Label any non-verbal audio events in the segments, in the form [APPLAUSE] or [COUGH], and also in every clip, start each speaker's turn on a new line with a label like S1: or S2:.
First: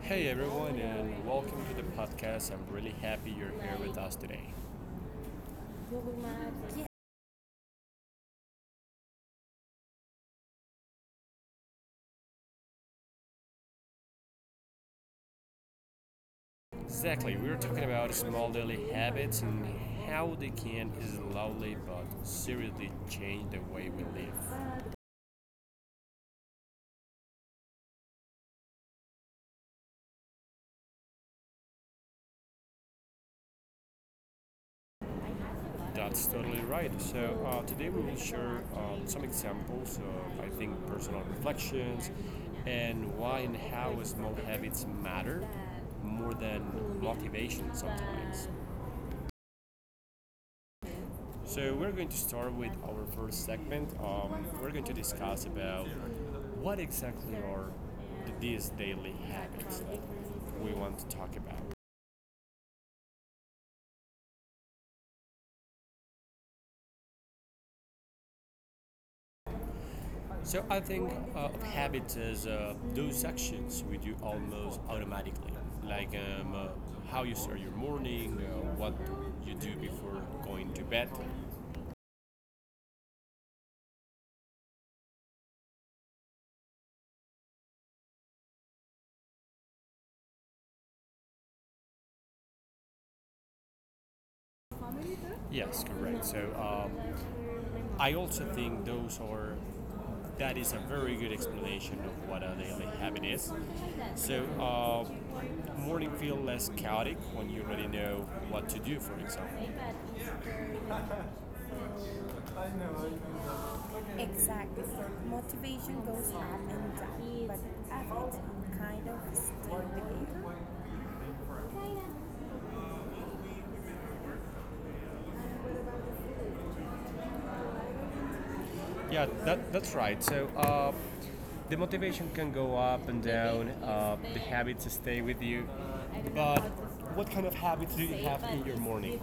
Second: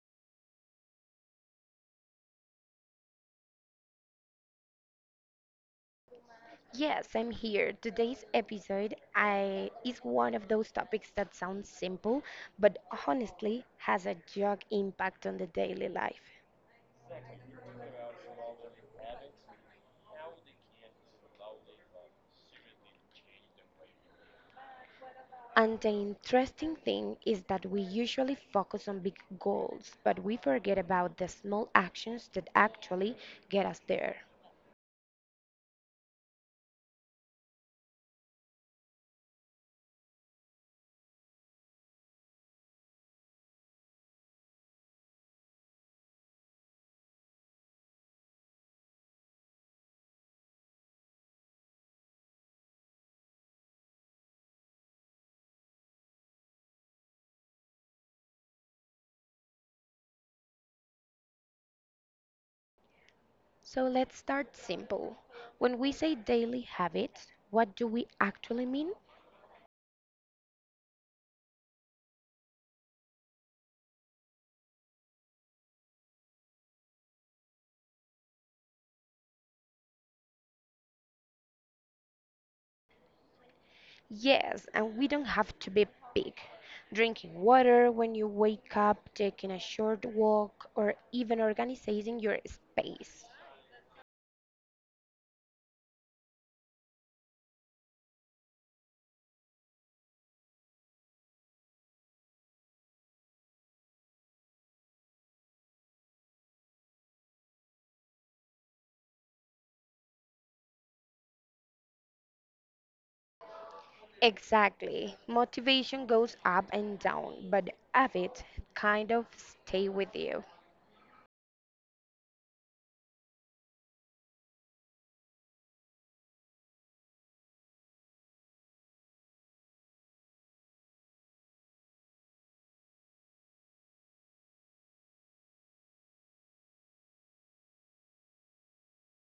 S1: Hey everyone, and welcome to the podcast. I'm really happy you're here with us today.
S2: Yes, I'm here. Is one of those topics that sounds simple, but honestly has a huge impact on the daily life.
S1: Exactly, we are talking about small daily habits and how they can slowly but seriously change the way we live.
S2: And the interesting thing is that we usually focus on big goals, but we forget about the small actions that actually get us there.
S1: That's totally right. So, today we will share some examples of, I think, personal reflections and why and how small habits matter more than motivation sometimes. So we're going to start with our first segment. We're going to discuss about what exactly are these daily habits that we want to talk about.
S2: So let's start simple. When we say daily habits, what do we actually mean?
S1: So I think of habits as those actions we do almost automatically, like how you start your morning, what you do before going to bed.
S2: Yes, and we don't have to be big. Drinking water when you wake up, taking a short walk, or even organizing your space.
S1: Yes, correct. So, I also think those are that is a very good explanation of what a daily habit is. So, morning feel less chaotic when you already know what to do, for example. Exactly.
S2: Exactly. Motivation
S1: Motivation
S2: goes
S1: goes up
S2: up and
S1: and
S2: down,
S1: down, but
S2: but
S1: effort
S2: habits kind
S1: kind of
S2: of
S1: still
S2: stay with you.
S1: there. Yeah, that's right. So, the motivation can go up and down, the habits stay with you. But what kind of habits do you have in your morning?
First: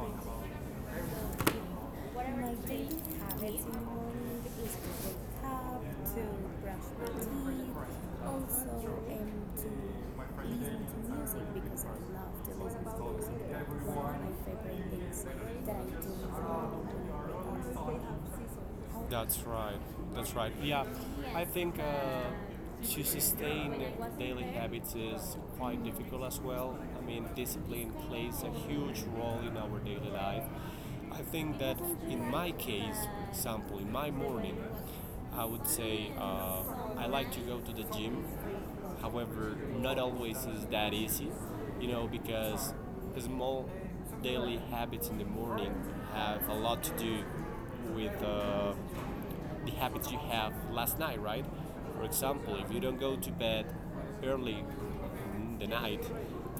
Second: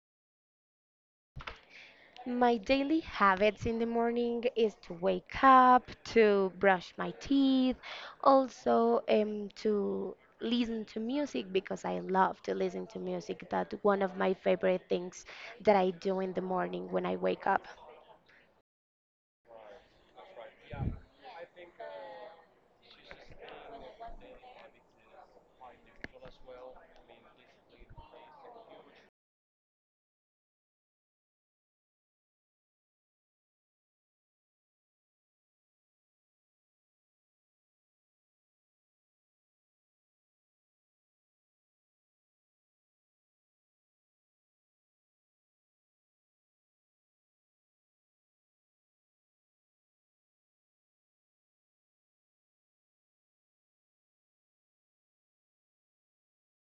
S1: My
S2: My
S1: daily
S2: daily
S1: habits
S2: habits
S1: in
S2: in
S1: the
S2: the
S1: morning
S2: morning
S1: is
S2: is
S1: to
S2: to wake
S1: wake up,
S2: up,
S1: to
S2: to
S1: brush
S2: brush
S1: my
S2: my
S1: teeth,
S2: teeth,
S1: also
S2: also
S1: and to
S2: to listen
S1: listen
S2: to
S1: to music
S2: music
S1: because
S2: because
S1: I
S2: I love
S1: love to
S2: to
S1: listen
S2: listen to
S1: to music.
S2: music. That's
S1: It's
S2: one
S1: one
S2: of
S1: of my
S2: my favorite
S1: favorite things
S2: things
S1: that
S2: that
S1: I
S2: I
S1: do in
S2: do
S1: the
S2: in the morning when I wake
S1: morning
S2: up.
S1: when I wake up. That's right. That's right. Yeah, I think to sustain daily habits is quite difficult as well. I mean, discipline plays a huge role in our daily life. I think that in my case, for example, in my morning, I would say I like to go to the gym. However, not always is that easy, you know, because small daily habits in the morning have a lot to do with the habits you have last night, right? For example, if you don't go to bed early in the night,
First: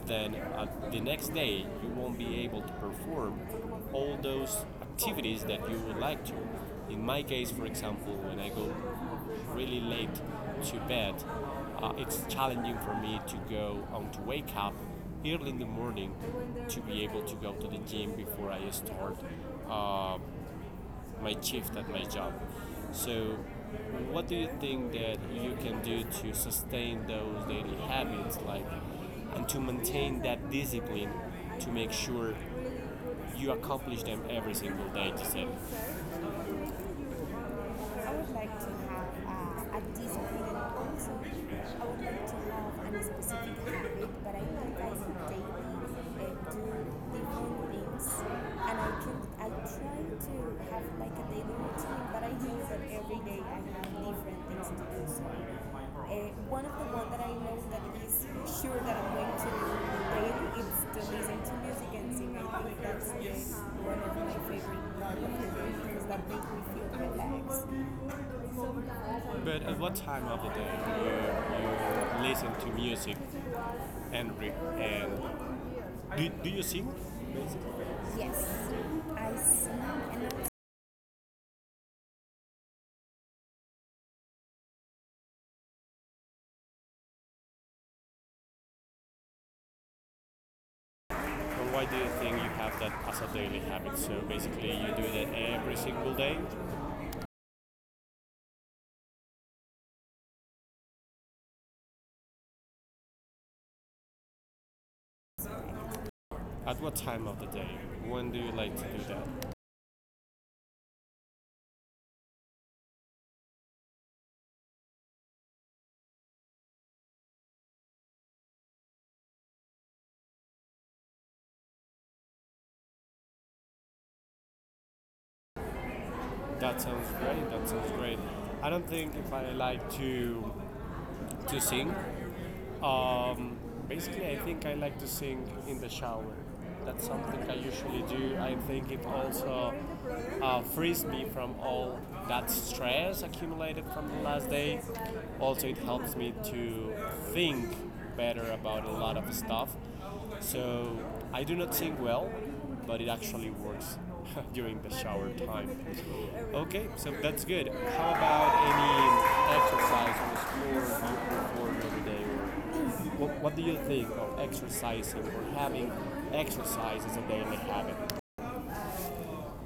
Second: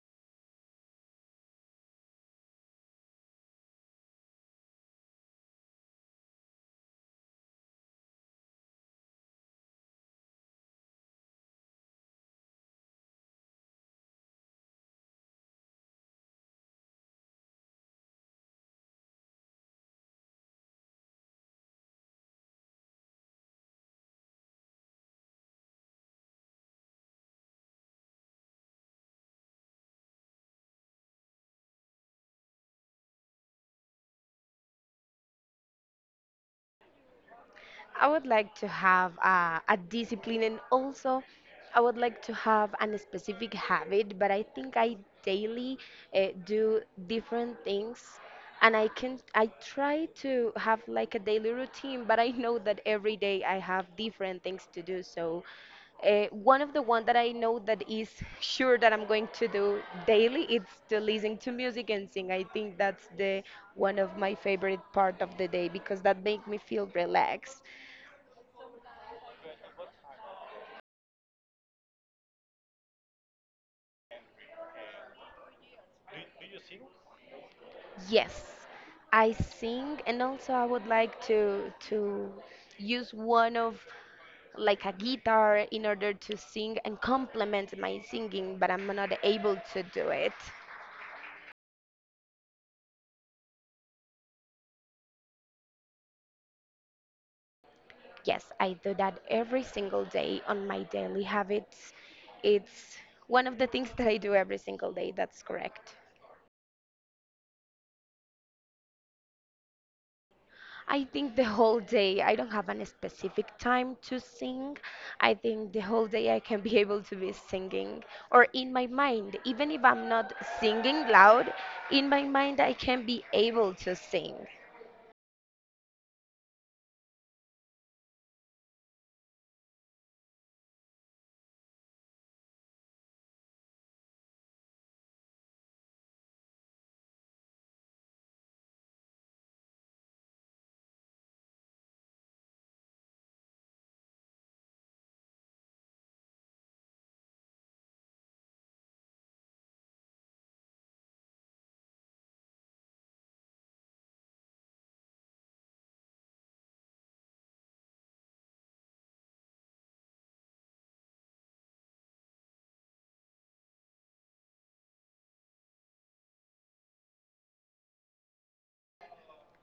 S1: then the next day you won't be able to perform all those activities that you would like to. In my case, for example, when I go really late to bed, it's challenging for me to go on to wake up early in the morning to be able to go to the gym before I start uh, my shift at my job. So, what do you think that you can do to sustain those daily habits, like, and to maintain that discipline to make sure you accomplish them every single day? To say,
S2: I
S1: I would
S2: would
S1: like
S2: like
S1: to
S2: to
S1: have
S2: have a
S1: a
S2: discipline,
S1: discipline and
S2: and
S1: also
S2: also I
S1: I
S2: would
S1: would
S2: like
S1: like
S2: to
S1: to
S2: have
S1: have
S2: an
S1: a specific
S2: specific
S1: habit,
S2: habit, but
S1: but I
S2: I
S1: think
S2: think
S1: I
S2: I
S1: should daily and
S2: daily
S1: do
S2: do different
S1: different things.
S2: things.
S1: And
S2: And
S1: I
S2: I
S1: can
S2: can
S1: I
S2: I
S1: try
S2: try
S1: to
S2: to have
S1: have like
S2: like a
S1: a
S2: daily
S1: daily routine,
S2: routine,
S1: but
S2: but I
S1: I know
S2: know
S1: that
S2: that every
S1: every day
S2: day
S1: I
S2: I
S1: have
S2: have
S1: different
S2: different
S1: things
S2: things
S1: to
S2: to
S1: do.
S2: do.
S1: So
S2: So one
S1: one of
S2: of
S1: the
S2: the one
S1: one
S2: that
S1: that
S2: I
S1: I know
S2: know
S1: that
S2: that
S1: is
S2: is [LAUGHS]
S1: sure
S2: sure
S1: that
S2: that
S1: I'm
S2: I'm going
S1: going to
S2: to
S1: do
S2: do daily,
S1: daily is
S2: it's
S1: to
S2: to
S1: listen
S2: listen
S1: to
S2: to
S1: music
S2: music
S1: and
S2: and
S1: sing.
S2: sing. I
S1: I
S2: think
S1: think that's
S2: that's the
S1: one
S2: one
S1: of
S2: of
S1: my
S2: my favorite
S1: favorite, one
S2: part
S1: of
S2: of
S1: the
S2: the day because
S1: things that
S2: that
S1: make
S2: make
S1: me
S2: me
S1: feel
S2: feel relaxed.
S1: relaxed. But at what time of the day you, you listen to music and read? And do you sing? Yes,
S2: Yes,
S1: I
S2: I sing,
S1: sing
S2: and
S1: and
S2: also I would like to use one of like a guitar in order to sing and complement my singing, but I'm not able to do it.
S1: or why do you think you have that as a daily habit? So basically, you do that every single day.
S2: Yes, I do that every single day on my daily habits. It's one of the things [LAUGHS] that I do every single day. That's correct.
S1: At what time of the day? When do you like to do that?
S2: I think the whole day, I don't have a specific time to sing. I think the whole day I can be [LAUGHS] able to be singing or in my mind, even if I'm not singing loud, in my mind I can be able to sing.
S1: That sounds great. That sounds great. I don't think if I like to sing. Um, Basically, I think I like to sing in the shower. That's something I usually do. I think it also frees me from all that stress accumulated from the last day. Also, it helps me to think better about a lot of stuff. So, I do not sing well, but it actually works [LAUGHS] during the shower time. Okay, so that's good. How about any exercise or sport you perform every day or what do you think of exercising or having exercise as a daily habit?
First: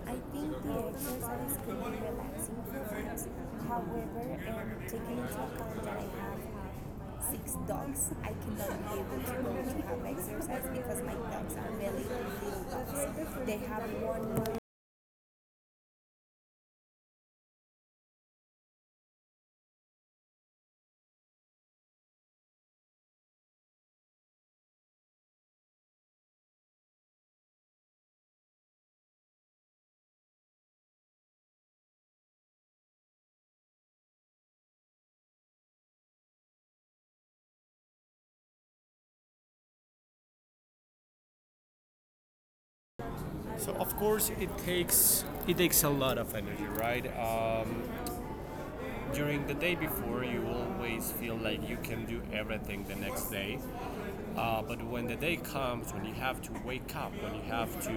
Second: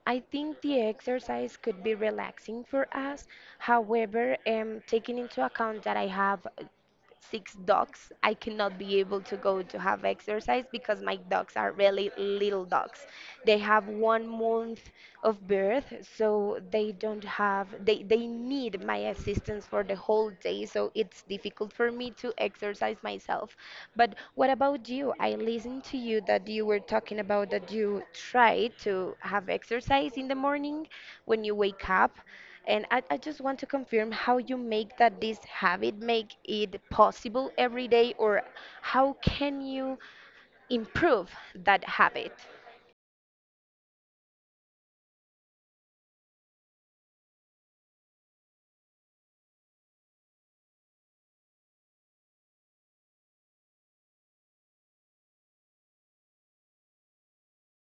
S1: I
S2: I
S1: think
S2: think the
S1: the
S2: exercise
S1: exercise can
S2: could be
S1: be
S2: relaxing
S1: relaxing
S2: for
S1: for
S2: us.
S1: us.
S2: However,
S1: However,
S2: taking
S1: taking into
S2: into account
S1: account that
S2: that
S1: I
S2: I
S1: have
S2: have
S1: six
S2: six dogs,
S1: dogs, I
S2: I cannot
S1: cannot
S2: be
S1: be
S2: able
S1: able
S2: to
S1: to go
S2: go to
S1: to
S2: have
S1: have
S2: exercise
S1: exercise
S2: because
S1: because my
S2: my
S1: dogs
S2: dogs are
S1: are really
S2: really little
S1: little
S2: dogs.
S1: dogs.
S2: They
S1: They have
S2: have one
S1: one.
S2: month of birth, so they don't have, they need my assistance for the whole day, so it's difficult for me to exercise myself. But what about you? I listened to you that you were talking about that you try to have exercise in the morning when you wake up. And I just want to confirm how you make that this habit make it possible every day, or how can you improve that habit?
S1: So of course it takes a lot of energy, right? During the day before, you always feel like you can do everything the next day. But when the day comes, when you have to wake up, when you have to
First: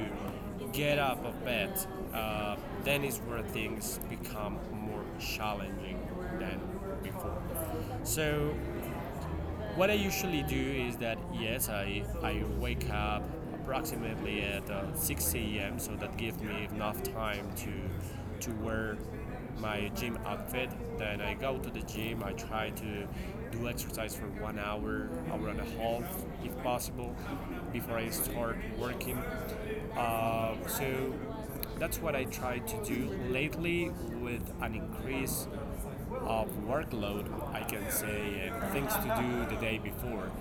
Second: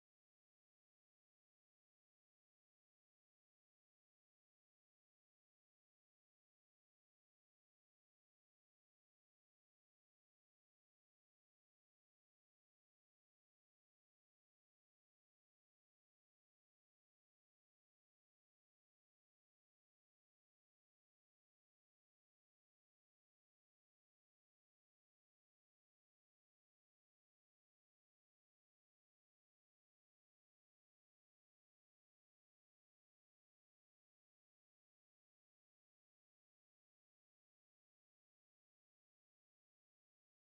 S1: get up of bed, uh, then is where things become more challenging than before. So what I usually do is that yes, I wake up approximately at 6 a.m. So that gives me enough time to wear my gym outfit. Then I go to the gym. I try to do exercise for 1 hour, hour and a half, if possible, before I start working. So that's what I try to do lately. With an increase of workload, I can say, and things to do the day before,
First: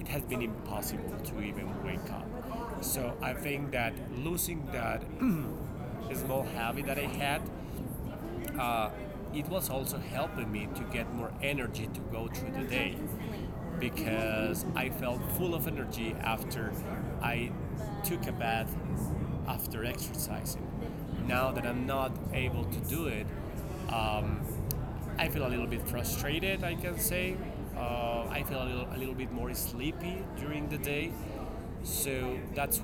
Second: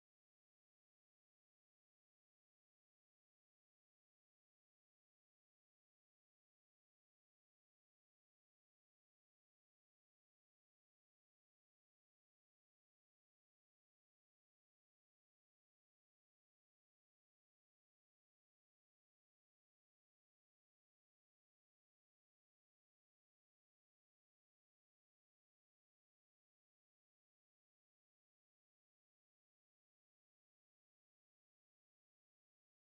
S1: it has been impossible to even wake up. So I think that losing that [CLEARS THROAT] small habit that I had, uh, it was also helping me to get more energy to go through the day because I felt full of energy after I took a bath after exercising. Now that I'm not able to do it, um, I feel a little bit frustrated, I can say. I feel a little bit more sleepy during the day. So that's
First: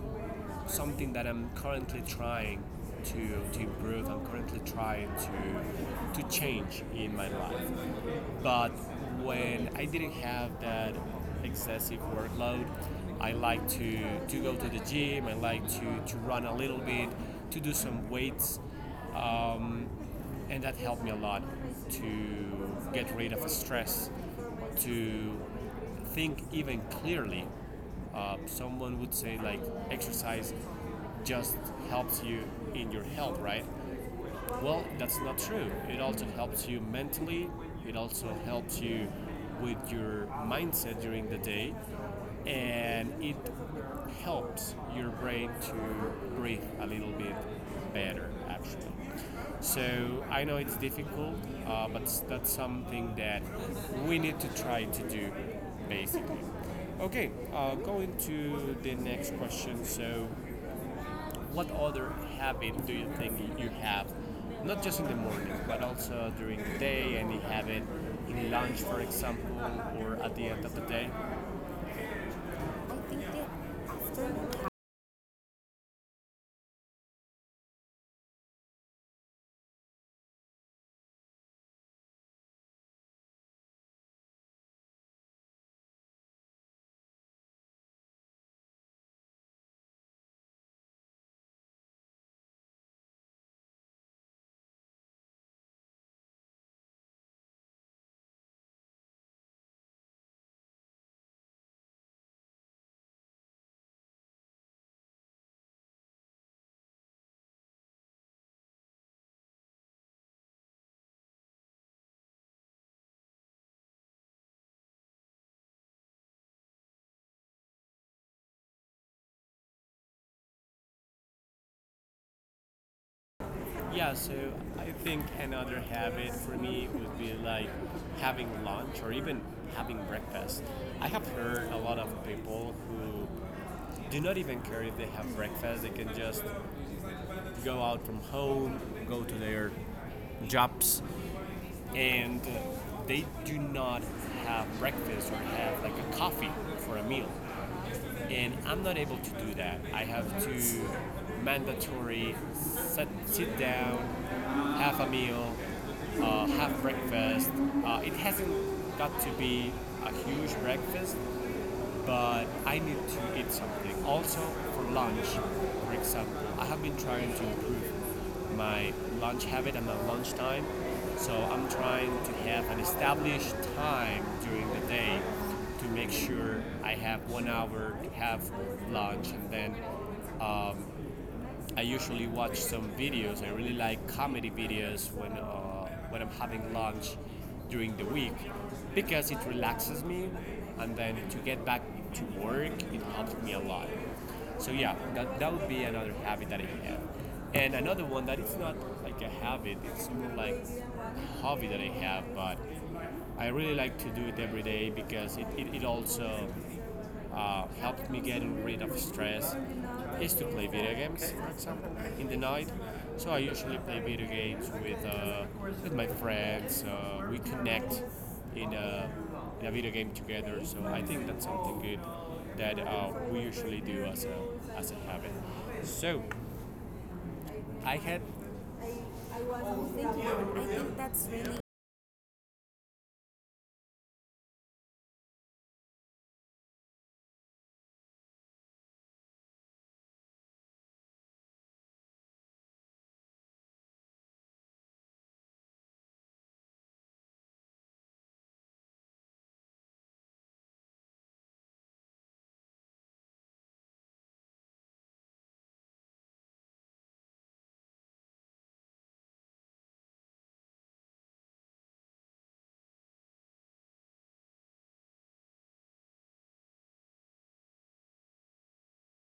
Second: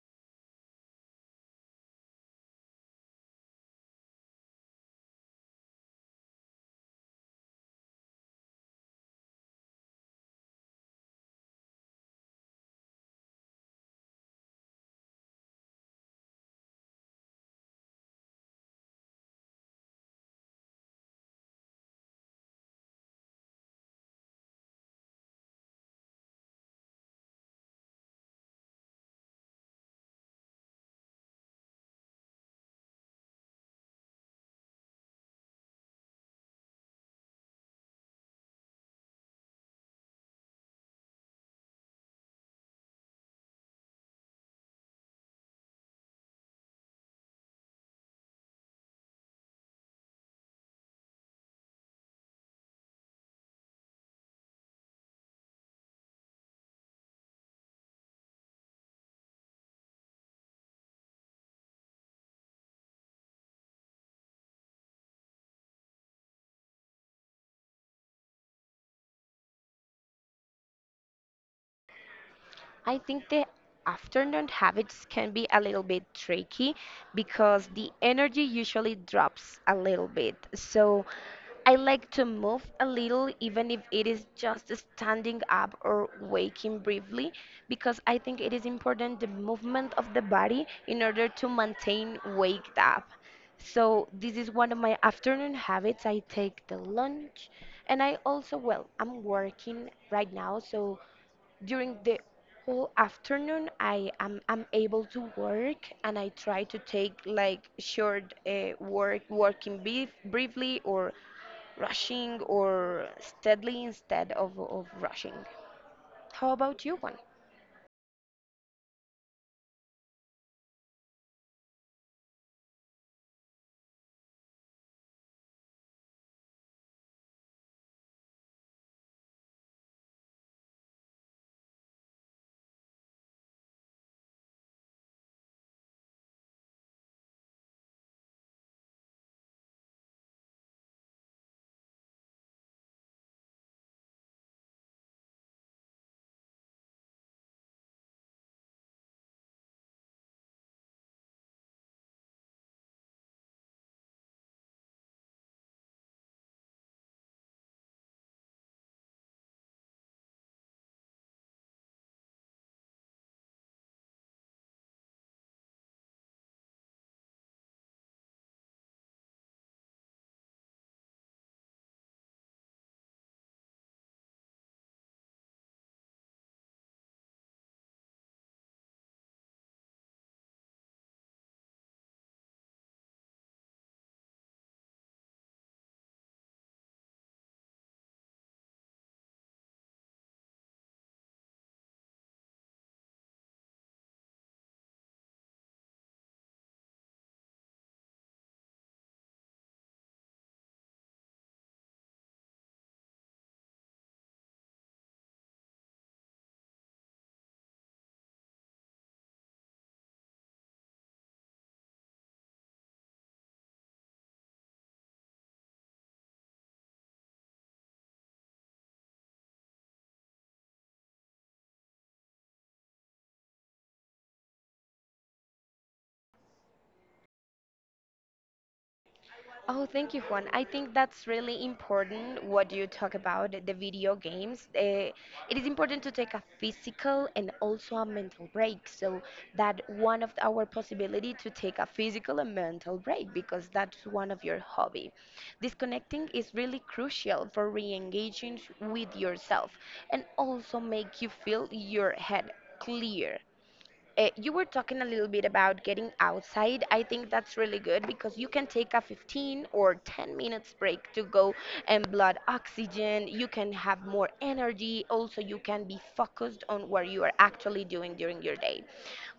S1: something that I'm currently trying to improve. I'm currently trying to change in my life. But when I didn't have that excessive workload, I like to go to the gym, I like to run a little bit, to do some weights. Um, and that helped me a lot to get rid of stress, to think even clearly. Someone would say like exercise just helps you in your health, right? Well, that's not true. It also helps you mentally, it also helps you with your mindset during the day, and it helps your brain to breathe a little bit better, actually. So I know it's difficult, but that's something that we need to try to do, basically. Okay, going to the next question. So, what other habit do you think you have? Not just in the morning, but also during the day, and you have it in lunch, for example, or at the end of the day. I
S2: I
S1: think
S2: think the
S1: the afternoon
S2: afternoon
S1: habit.
S2: habits can be a little bit tricky because the energy usually drops a little bit. So I like to move a little, even if it is just standing up or waking briefly, because I think it is important the movement of the body in order to maintain waked up. So this is one of my afternoon habits. I take the lunch, and I also, well, I'm working right now, so during the whole afternoon I'm able to work, and I try to take like short work working briefly or rushing or steadily instead of rushing. How about you one?
S1: Yeah, so I think another habit for me would be like having lunch or even having breakfast. I have heard a lot of people who do not even care if they have breakfast, they can just go out from home, go to their jobs, and they do not have breakfast or have like a coffee for a meal. And I'm not able to do that. I have to mandatory sit down, have a meal, have breakfast. It hasn't got to be a huge breakfast, but I need to eat something. Also, for lunch, for example, I have been trying to improve my lunch habit and my lunch time. So I'm trying to have an established time during the day to make sure I have 1 hour to have lunch and then um, I usually watch some videos. I really like comedy videos when I'm having lunch during the week because it relaxes me, and then to get back to work, it helps me a lot. So yeah, that would be another habit that I have, and another one that it's not like a habit. It's more like a hobby that I have, but I really like to do it every day because it also helped me getting rid of stress is to play video games, for example, in the night. So I usually play video games with my friends. We connect in a, in a video game together. So I think that's something good that we usually do as a habit. So I had.
S2: Oh, thank you,
S1: Thank you.
S2: Juan. I
S1: I
S2: think
S1: think
S2: that's
S1: that's
S2: really
S1: really.
S2: important what you talk about the video games. It is important to take a physical and also a mental break. So that one of our possibility to take a physical and mental break because that's one of your hobby. Disconnecting is really crucial for re-engaging with yourself, and also make you feel your head clear. You were talking a little bit about getting outside. I think that's really good because you can take a 15 or 10 minutes break to go and blood oxygen. You can have more energy. Also, you can be focused on what you are actually doing during your day.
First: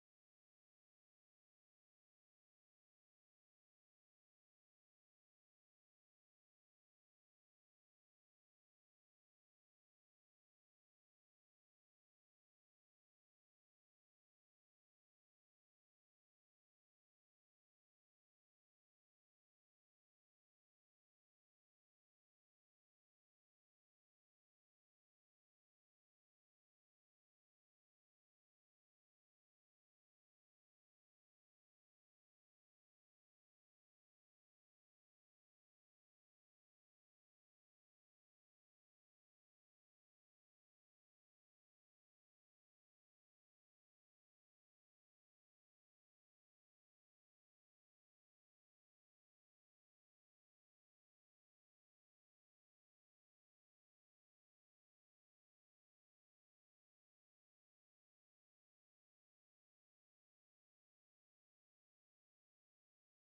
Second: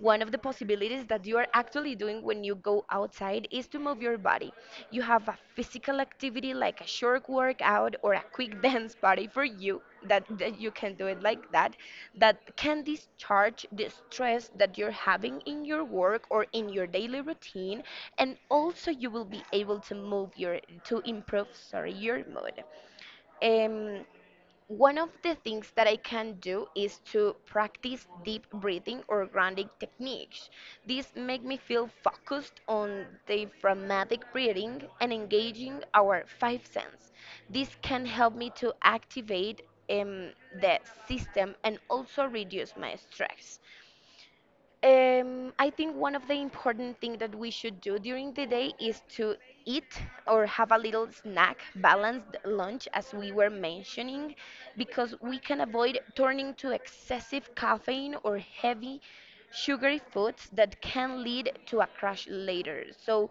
S2: One of the possibilities that you are actually doing when you go outside is to move your body. You have a physical activity like a short workout or a quick [LAUGHS] dance party for you that you can do it like that, that can discharge the stress that you're having in your work or in your daily routine, and also you will be able to move your to improve, sorry, your mood. um One of the things that I can do is to practice deep breathing or grounding techniques. These make me feel focused on diaphragmatic breathing and engaging our five sense. This can help me to activate um, the system, and also reduce my stress. I think one of the important things that we should do during the day is to eat or have a little snack, balanced lunch, as we were mentioning, because we can avoid turning to excessive caffeine or heavy sugary foods that can lead to a crash later. So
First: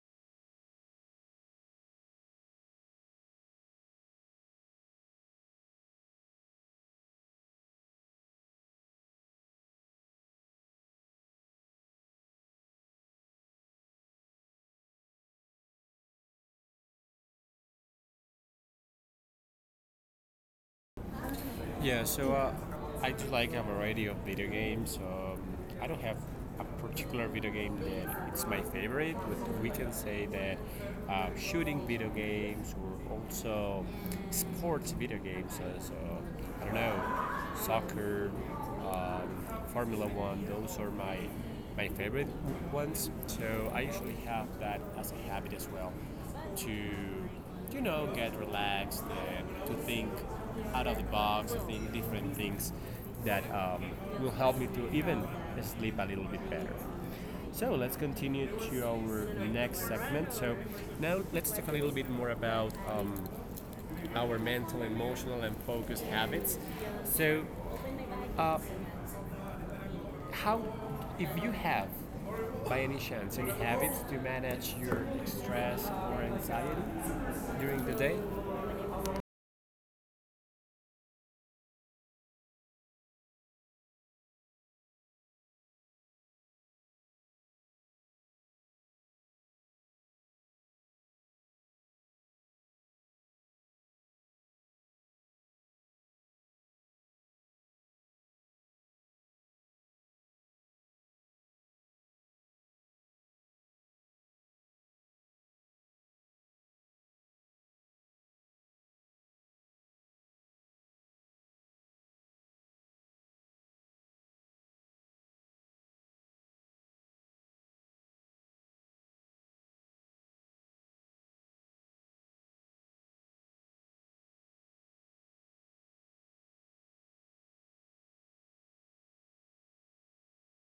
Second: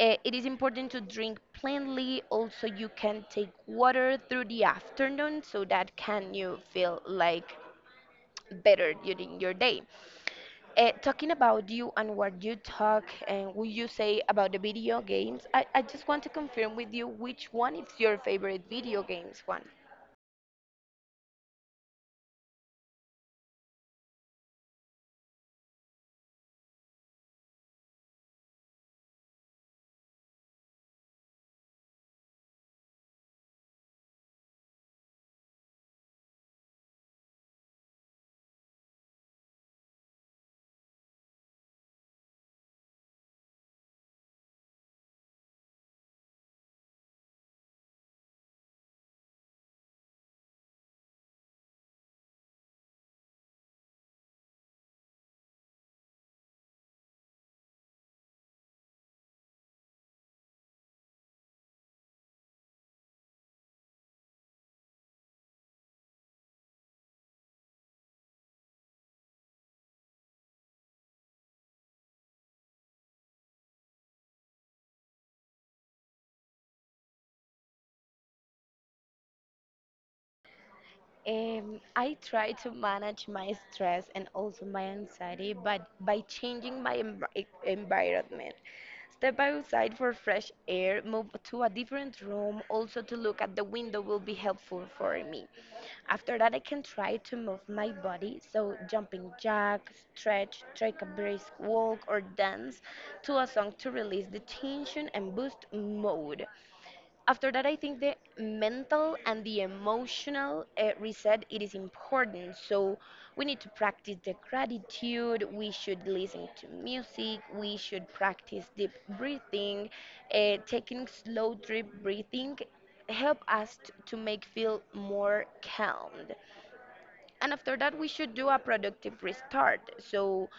S2: it is important to drink plenty. Also, you can take water through the afternoon so that can you feel like better during your day. Talking about you and what you talk and what you say about the video games, I just want to confirm with you which one is your favorite video games one.
S1: Yeah, so I do like a variety of video games. I don't have a particular video game that it's my favorite, but we can say that shooting video games or also sports video games, as I don't know, soccer, and Formula One. Those are my favorite ones. So I usually have that as a habit as well to you know get relaxed and to think out of the box, to think different things that will help me to even sleep a little bit better. So let's continue to our next segment. So now let's talk a little bit more about our mental, emotional, and focused habits. So uh, how if you have by any chance any habits to manage your stress or anxiety during the day?
S2: I try to manage my stress and also my anxiety, but by changing my environment. Step outside for fresh air, move to a different room, also to look at the window will be helpful for me. After that, I can try to move my body, so jumping jack, stretch, take a brisk walk, or dance to a song to release the tension and boost mood. After that, I think the mental and the emotional reset it is important. So we need to practice the gratitude. We should listen to music. We should practice deep breathing, taking slow deep breathing help us to make feel more calm. And after that, we should do a productive restart. So,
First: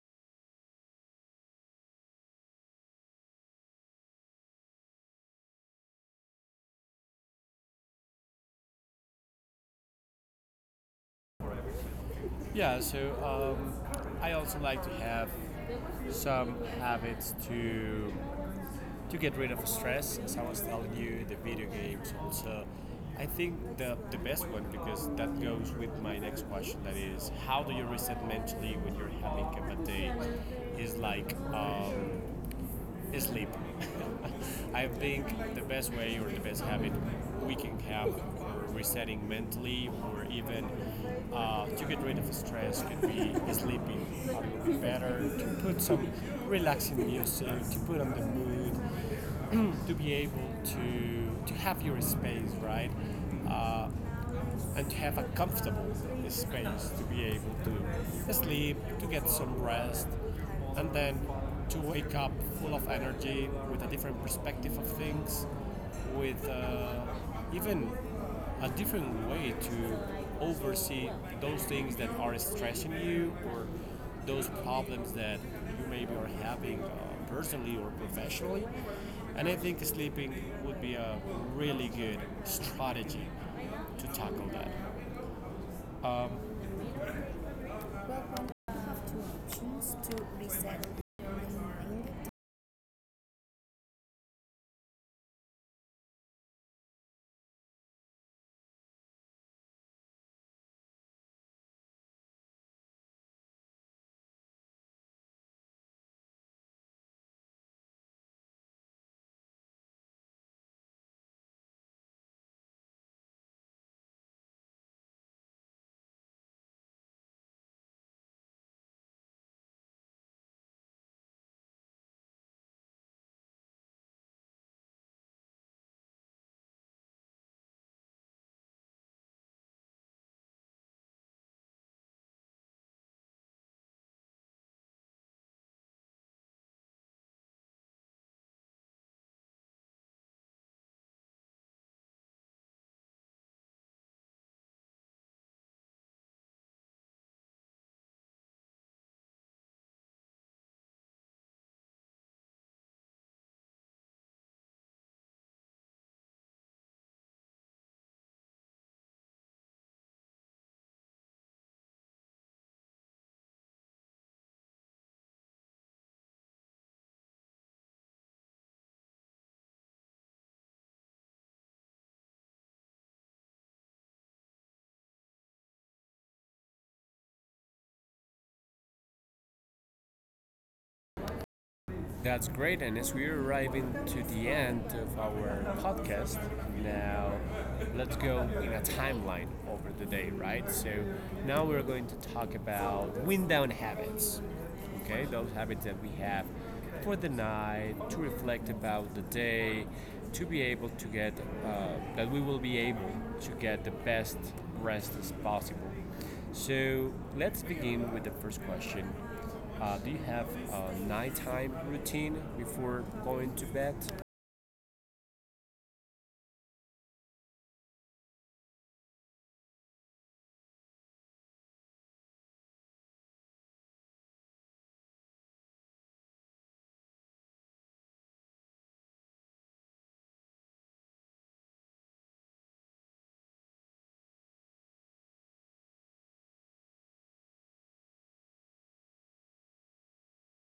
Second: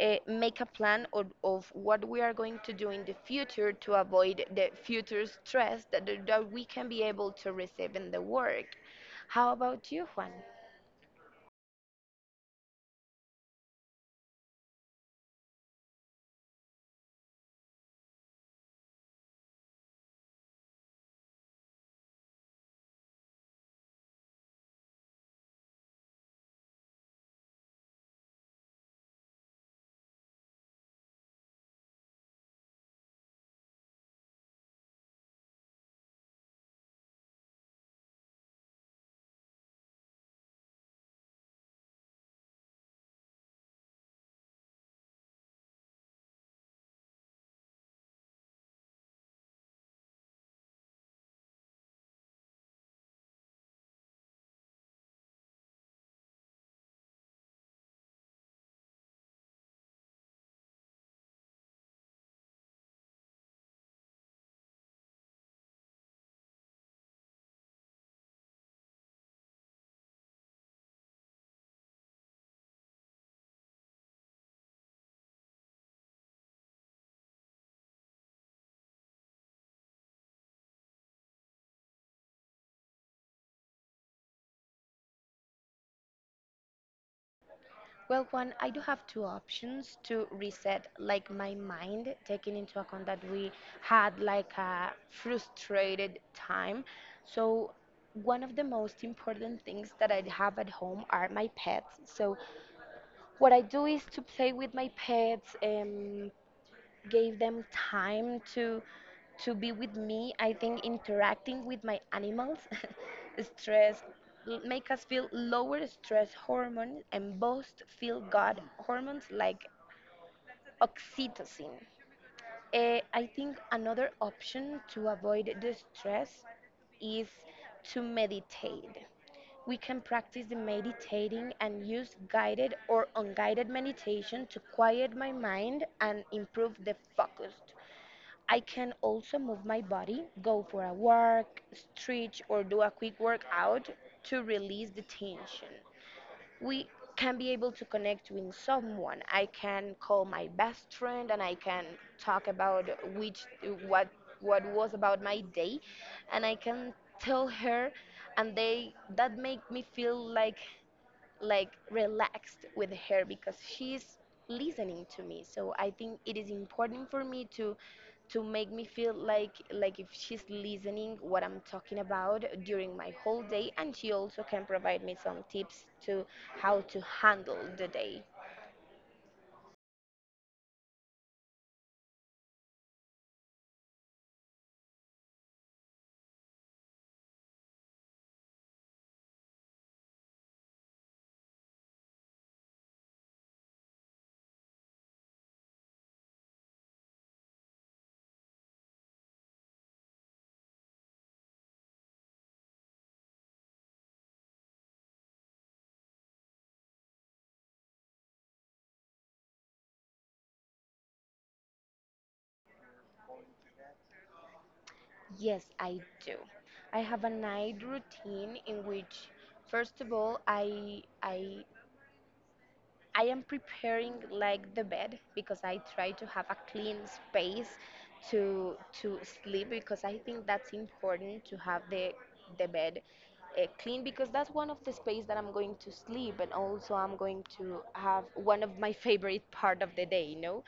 S2: make a plan of what we are going to do in the future to avoid the future stress that we can be able to receive in the work. How about you, Juan?
S1: Yeah, so um, I also like to have some habits to get rid of stress. As I was telling you, the video games also. I think the best one, because that goes with my next question. That is, how do you reset mentally when you're having a bad day? Is like is sleep. [LAUGHS] I think the best way or the best habit we can have for resetting mentally, or even to get rid of stress, could be [LAUGHS] sleeping a little bit better, to put some relaxing music, to put on the mood, [CLEARS THROAT] to be able to have your space, right? Uh, and have a comfortable space to be able to sleep, to get some rest, and then to wake up full of energy with a different perspective of things, with even a different way to oversee those things that are stressing you, or those problems that you maybe are having personally or professionally. And I think sleeping would be a really good strategy to tackle that. Um,
S2: Well,
S1: Well,
S2: Juan, I
S1: you
S2: do have
S1: have two
S2: two
S1: options
S2: options
S1: to
S2: to
S1: reset.
S2: reset, like my mind, taking into account that we had like a frustrated time. So, one of the most important things that I have at home are my pets. So, what I do is to play with my pets and give them time to be with me. I think interacting with my animals [LAUGHS] stress make us feel lower stress hormones and boost feel good hormones like oxytocin. Eh, I think another option to avoid the stress is to meditate. We can practice the meditating and use guided or unguided meditation to quiet my mind and improve the focus. I can also move my body, go for a walk, stretch, or do a quick workout to release the tension. We can be able to connect with someone. I can call my best friend, and I can talk about which what what was about my day, and I can tell her, and they that make me feel like relaxed with her because she's listening to me. So I think it is important for me to make me feel like if she's listening what I'm talking about during my whole day, and she also can provide me some tips to how to handle the day.
S1: That's great, and as we're arriving to the end of our podcast, now let's go in a timeline over the day, right? So now we're going to talk about wind down habits. Okay, those habits that we have for the night to reflect about the day, to be able to get uh, that we will be able to get the best rest as possible. So let's begin with the first question. Do you have a nighttime routine before going to bed?
S2: Yes, I do. I have a night routine in which first of all I am preparing like the bed because I try to have a clean space to to sleep, because I think that's important to have the bed clean, because that's one of the space that I'm going to sleep, and also I'm going to have one of my [LAUGHS] favorite part of the day, you know.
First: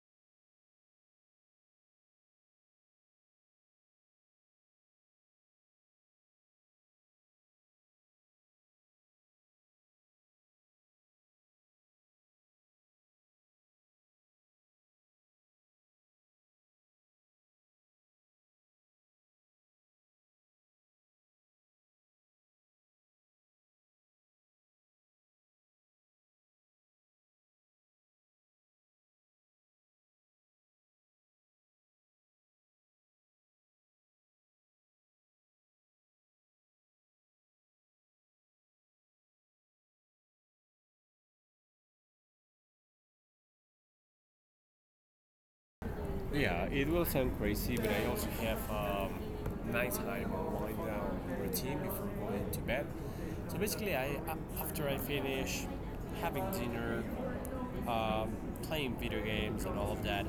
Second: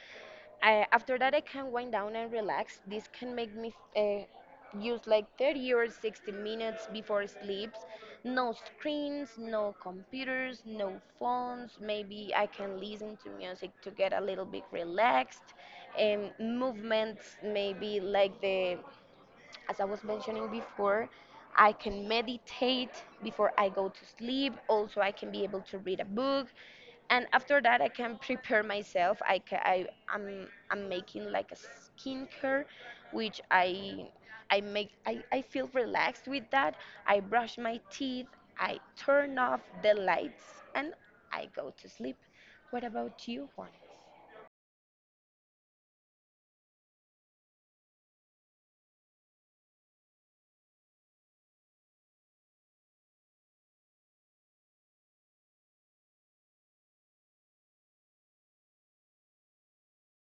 S2: I, after that, I can wind down and relax. This can make me use like 30 or 60 minutes before sleep. No screens, no computers, no phones. Maybe I can listen to music to get a little bit relaxed. Movements, maybe like the as I was mentioning before, I can meditate before I go to sleep. Also, I can be able to read a book. And after that, I can prepare myself. I, ca- I, am I'm making like a skincare, which I feel relaxed with that. I brush my teeth, I turn off the lights, and I go to sleep. What about you, Juan?
S1: Yeah, it will sound crazy, but I also have nice time or wind down routine before going to bed. So basically, I after I finish having dinner, um, playing video games, and all of that,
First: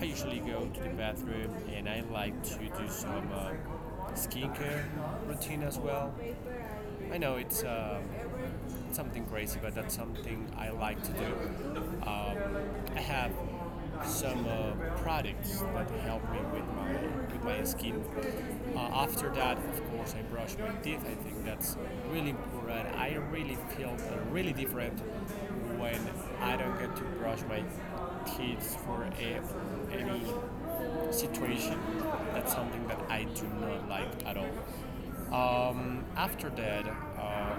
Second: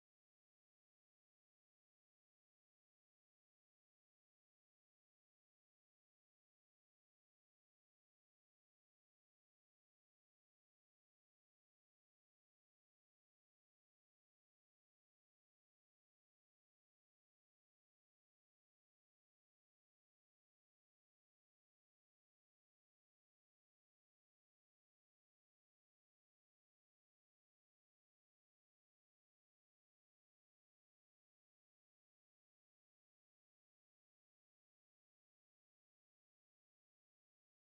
S1: I usually go to the bathroom and I like to do some skincare routine as well. I know it's something crazy, but that's something I like to do. Um, I have some products that help me with my skin. After that, of course, I brush my teeth. I think that's really important. I really feel really different when I don't get to brush my teeth for a, any situation. That's something that I do not like at all. After that, uh,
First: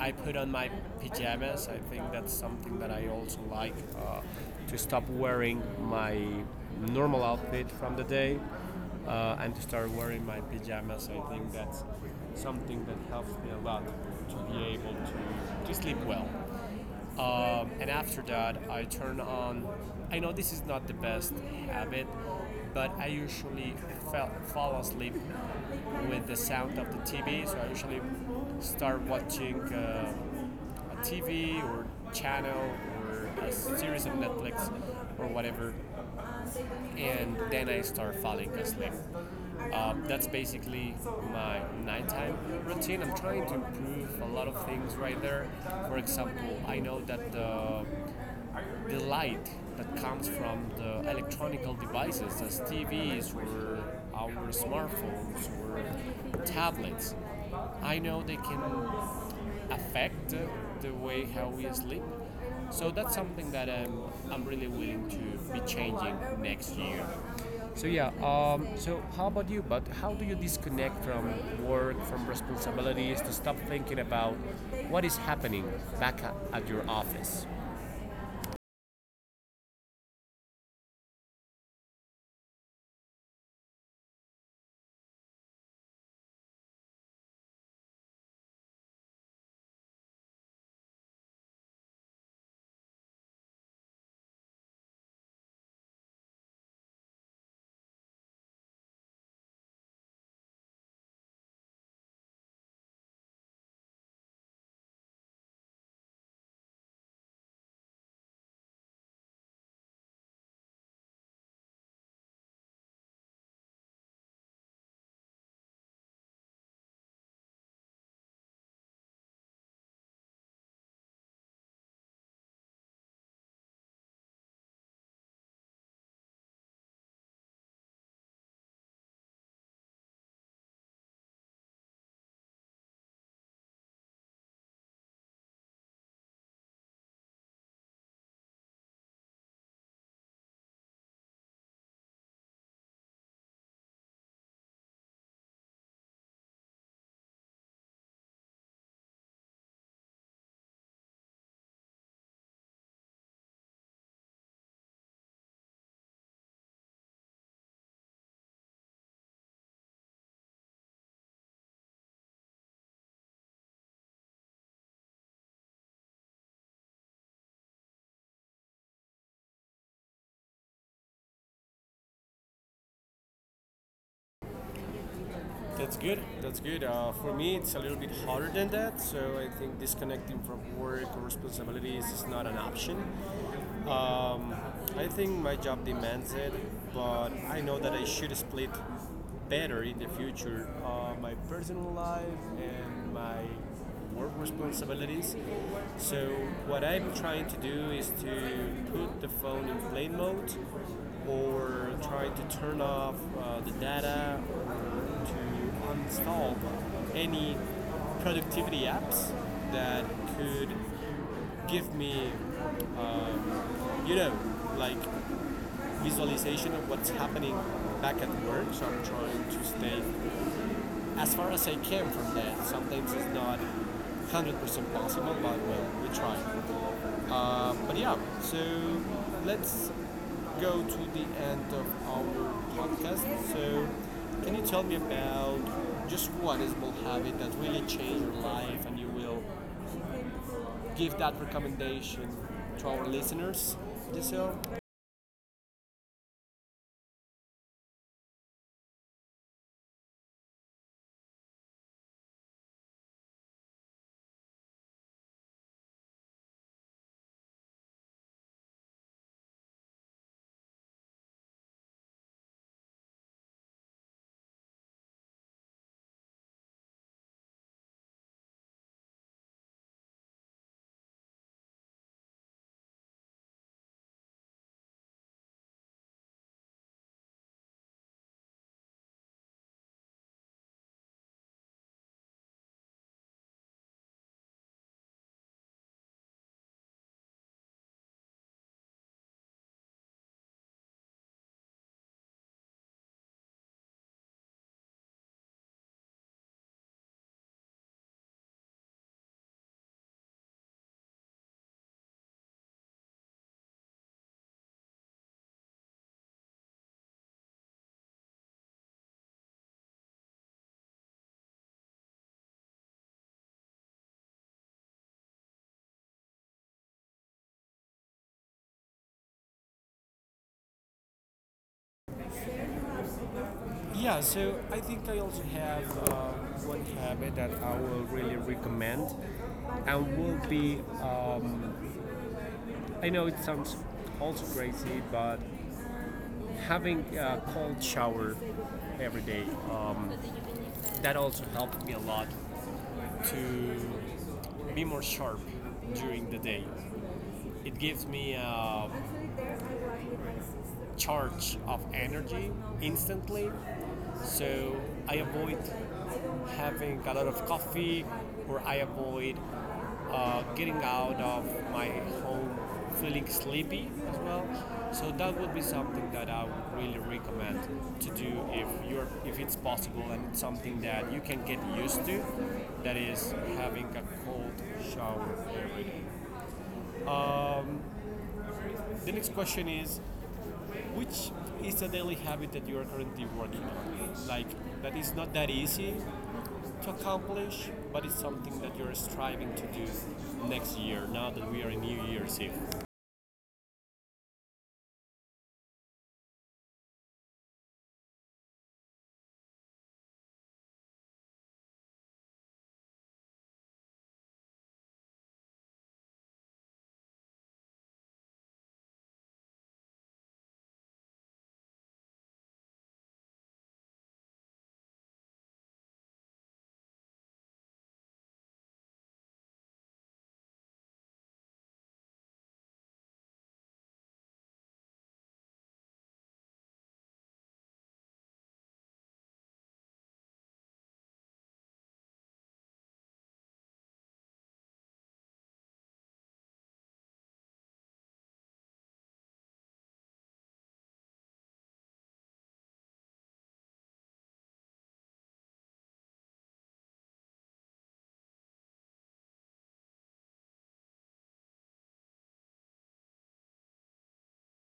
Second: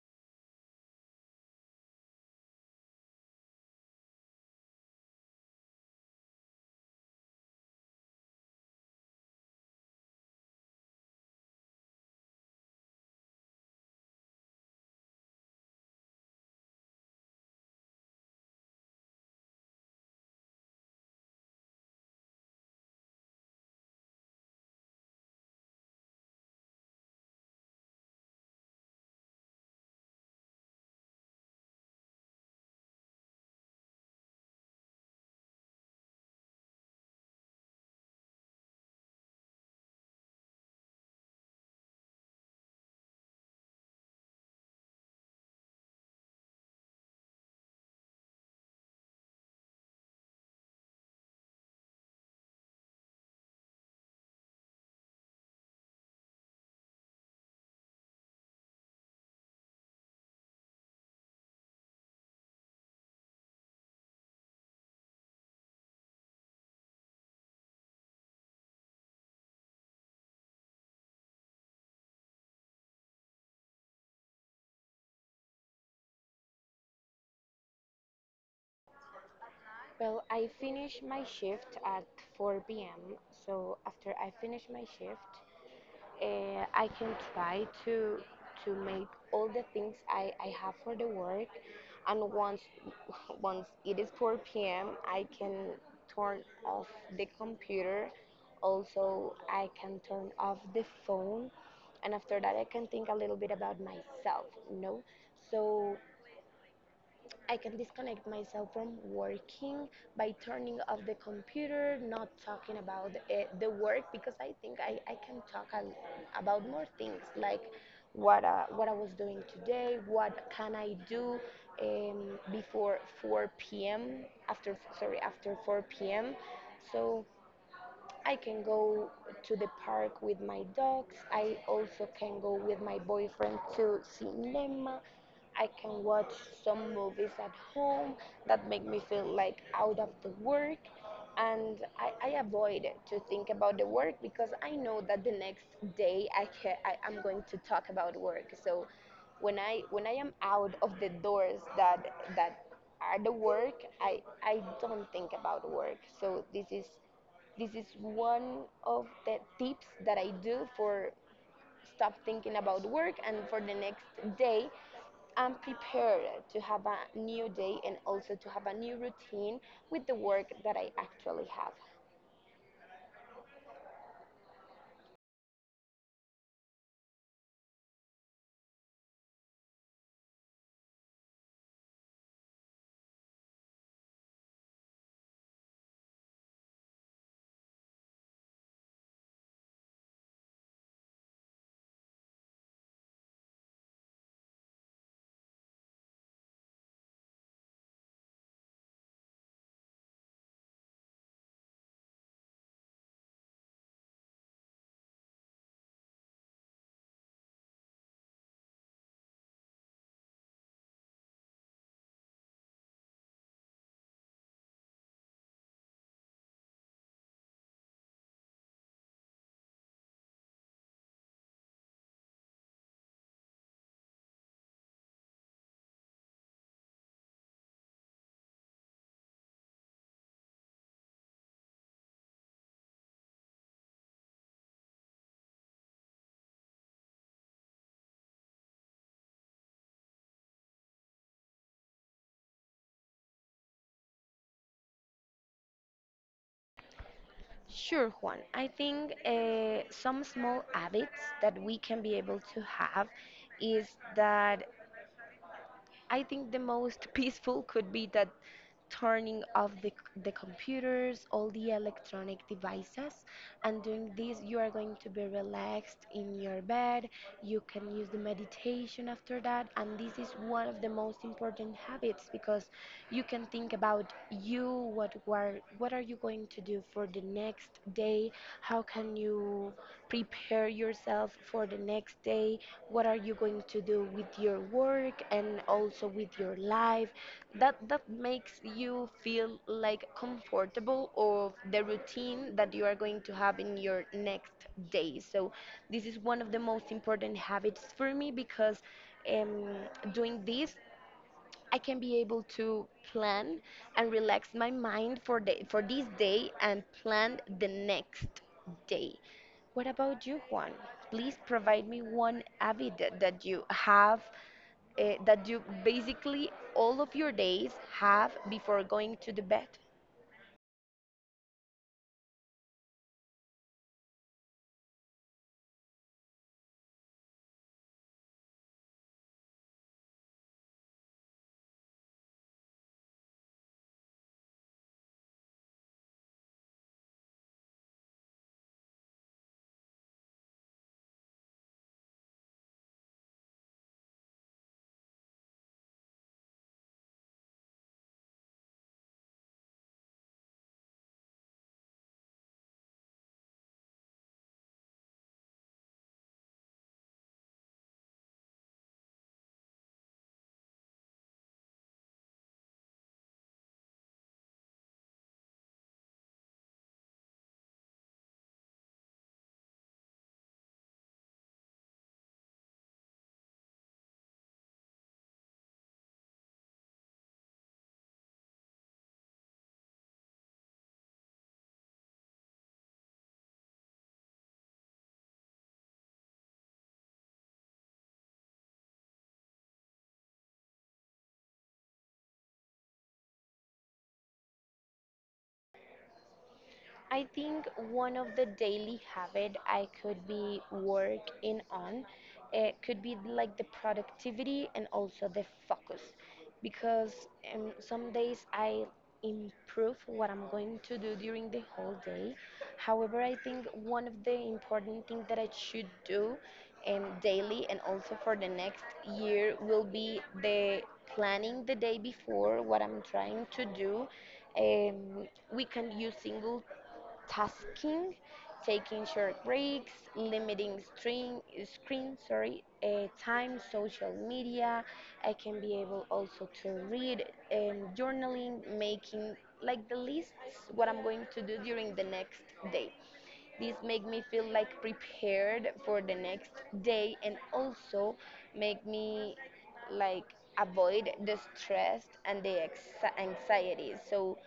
S1: I put on my pajamas. I think that's something that I also like to stop wearing my normal outfit from the day, and to start wearing my pajamas. I think that's something that helps me a lot to be able to sleep well. And after that, I turn on. I know this is not the best habit, but I usually fall asleep with the sound of the TV. So I usually start watching a TV or channel, or a series on Netflix or whatever, and then I start falling asleep. That's basically my nighttime routine. I'm trying to improve a lot of things right there. For example, I know that the light that comes from the electronical devices, as TVs or our smartphones or tablets, I know they can affect the way how we sleep. So that's something that I'm really willing to be changing next year. So yeah, so how about you? But how do you disconnect from work, from responsibilities, to stop thinking about what is happening back at your office?
S2: Finish my shift at 4 p.m. So after I finish my shift, I can try to make all the things I have for the work, and once [LAUGHS] once it is 4 p.m. I can turn off the computer. Also I can turn off the phone, and after that I can think a little bit about myself, you know so I can disconnect myself from working by turning off the computer, not talking about the work, because I think I can talk about more things like what I was doing today, what can I do before 4 p.m. After, sorry, after 4 p.m. So I can go to the park with my dogs. I also can go with my boyfriend to cinema. I can watch some movies at home that make me feel like out of the work. And I avoid to think about the work because I know that the next day I am going to talk about work. So when I am out of the doors that are the work, I don't think about work. So this is one of the tips that I do for stop thinking about work. And for the next day I'm prepared to have a new day, and also to have a new routine with the work that I actually have.
S1: That's good. That's good. For me, it's a little bit harder than that. So I think disconnecting from work or responsibilities is not an option. I think my job demands it, but I know that I should split better in the future, my personal life and my work responsibilities. So what I'm trying to do is to put the phone in plane mode, or try to turn off the data, or to uninstall any productivity apps that could give me, um, you know, like visualization of what's happening back at work. So I'm trying to stay as far as I came from that. Sometimes it's not 100% possible, but well, we try. But yeah, so let's go to the end of our podcast. So, can you tell me about just one small habit that really changed your life, and you will give that recommendation to our listeners? So
S2: Sure, Juan. I think some small habits that we can be able to have is that I think the most [LAUGHS] peaceful could be that turning off the computers, all the electronic devices, and doing this, you are going to be relaxed in your bed. You can use the meditation after that, and this is one of the most important habits, because you can think about you, what are you going to do for the next day, how can you prepare yourself for the next day? What are you going to do with your work and also with your life? That makes you feel like comfortable of the routine that you are going to have in your next day. So this is one of the most important habits for me because um, doing this I can be able to plan and relax my mind for the for this day and plan the next day. What about you, Juan? Please provide me one habit that you have that you basically all of your days have before going to the bed.
S1: yeah, so I think I also have one habit that I will really recommend, and will be. Um, I know it sounds also crazy, but having a cold shower every day, um, that also helped me a lot to be more sharp during the day. It gives me a charge of energy instantly. So I avoid having a lot of coffee, or I avoid getting out of my home feeling sleepy as well. So that would be something that I would really recommend to do if you're if it's possible and it's something that you can get used to. That is having a cold shower. The next question is which is a daily habit that you are currently working on? Like that is not that easy to accomplish, but it's something that you're striving to do next year, now that we are in New Year's Eve?
S2: I think one of the daily habit I could be work in on it could be like the productivity and also the focus, because some days I improve what I'm going to do during the whole day. However, I think one of the important things that I should do daily and also for the next year will be the planning the day before what I'm trying to do. um, we can use single multitasking, taking short breaks, limiting screen, screen, sorry, time, social media. I can be able also to read and journaling, making like the lists what I'm going to do during the next day. This make me feel like prepared for the next day, and also make me like avoid the stress and the anxiety. So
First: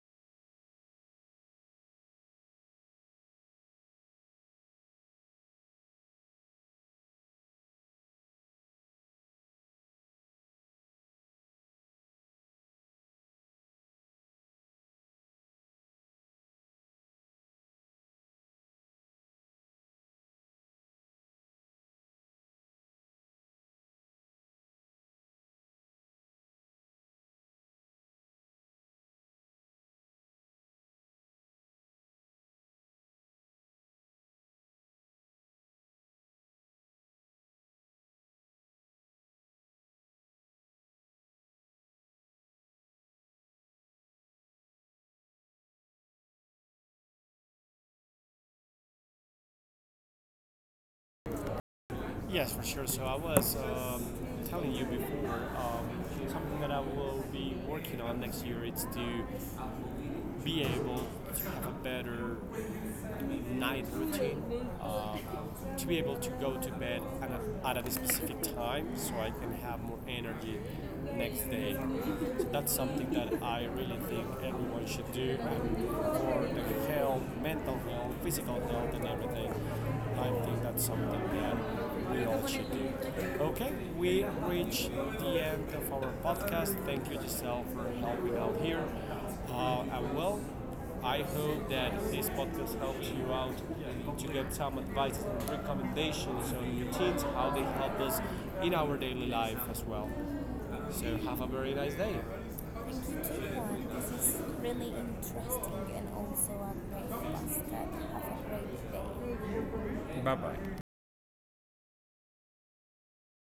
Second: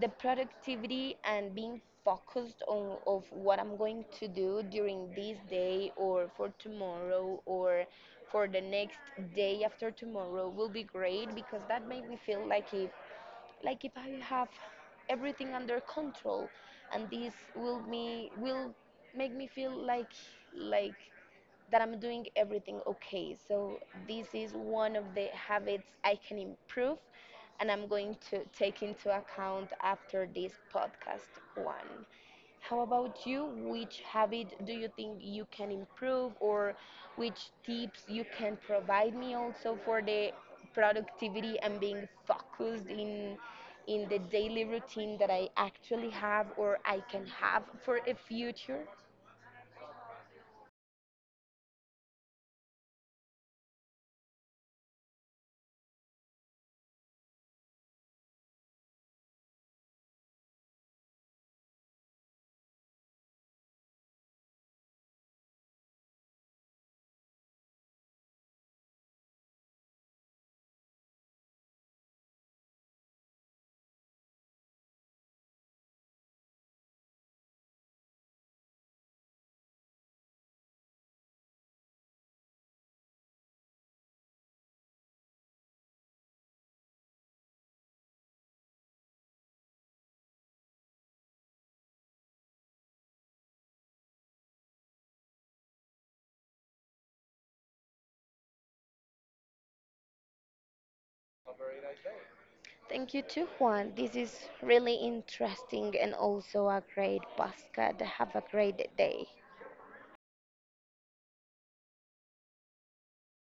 S2: the productivity and being focused on of what I'm going to do during this day or for tomorrow or for the next day after tomorrow will be great, because that made me feel like if I have everything under control, and this will make me feel like that I'm doing everything okay. So this is one of the habits I can improve, and I'm going to take into account after this podcast one. How about you? Which habit do you think you can improve, or which tips you can provide me also for the productivity and being focused in the daily routine that I actually have or I can have for a future?
S1: Yes, for sure. So I was telling you before, something that I will be working on next year is to be able to have a better night routine, um, to be able to go to bed at at a specific time so I can have more energy next day. So that's something that I really think everyone should do, and for the health, mental health, physical health, and everything. I think that's something that we all should do. Okay, we reach the end of our podcast. Thank you, Giselle, for helping out here. And well, I hope that this podcast helps you out to get some advice and recommendations on routines, how they help us in our daily life as well. So have a very nice day. Thank
S2: Thank you
S1: you
S2: too, Juan.
S1: too.
S2: This
S1: This is
S2: is
S1: really
S2: really
S1: interesting
S2: interesting
S1: and
S2: and
S1: also
S2: also
S1: a
S2: a
S1: great
S2: great
S1: podcast.
S2: podcast. Have a
S1: Have
S2: great
S1: a
S2: day.
S1: great day.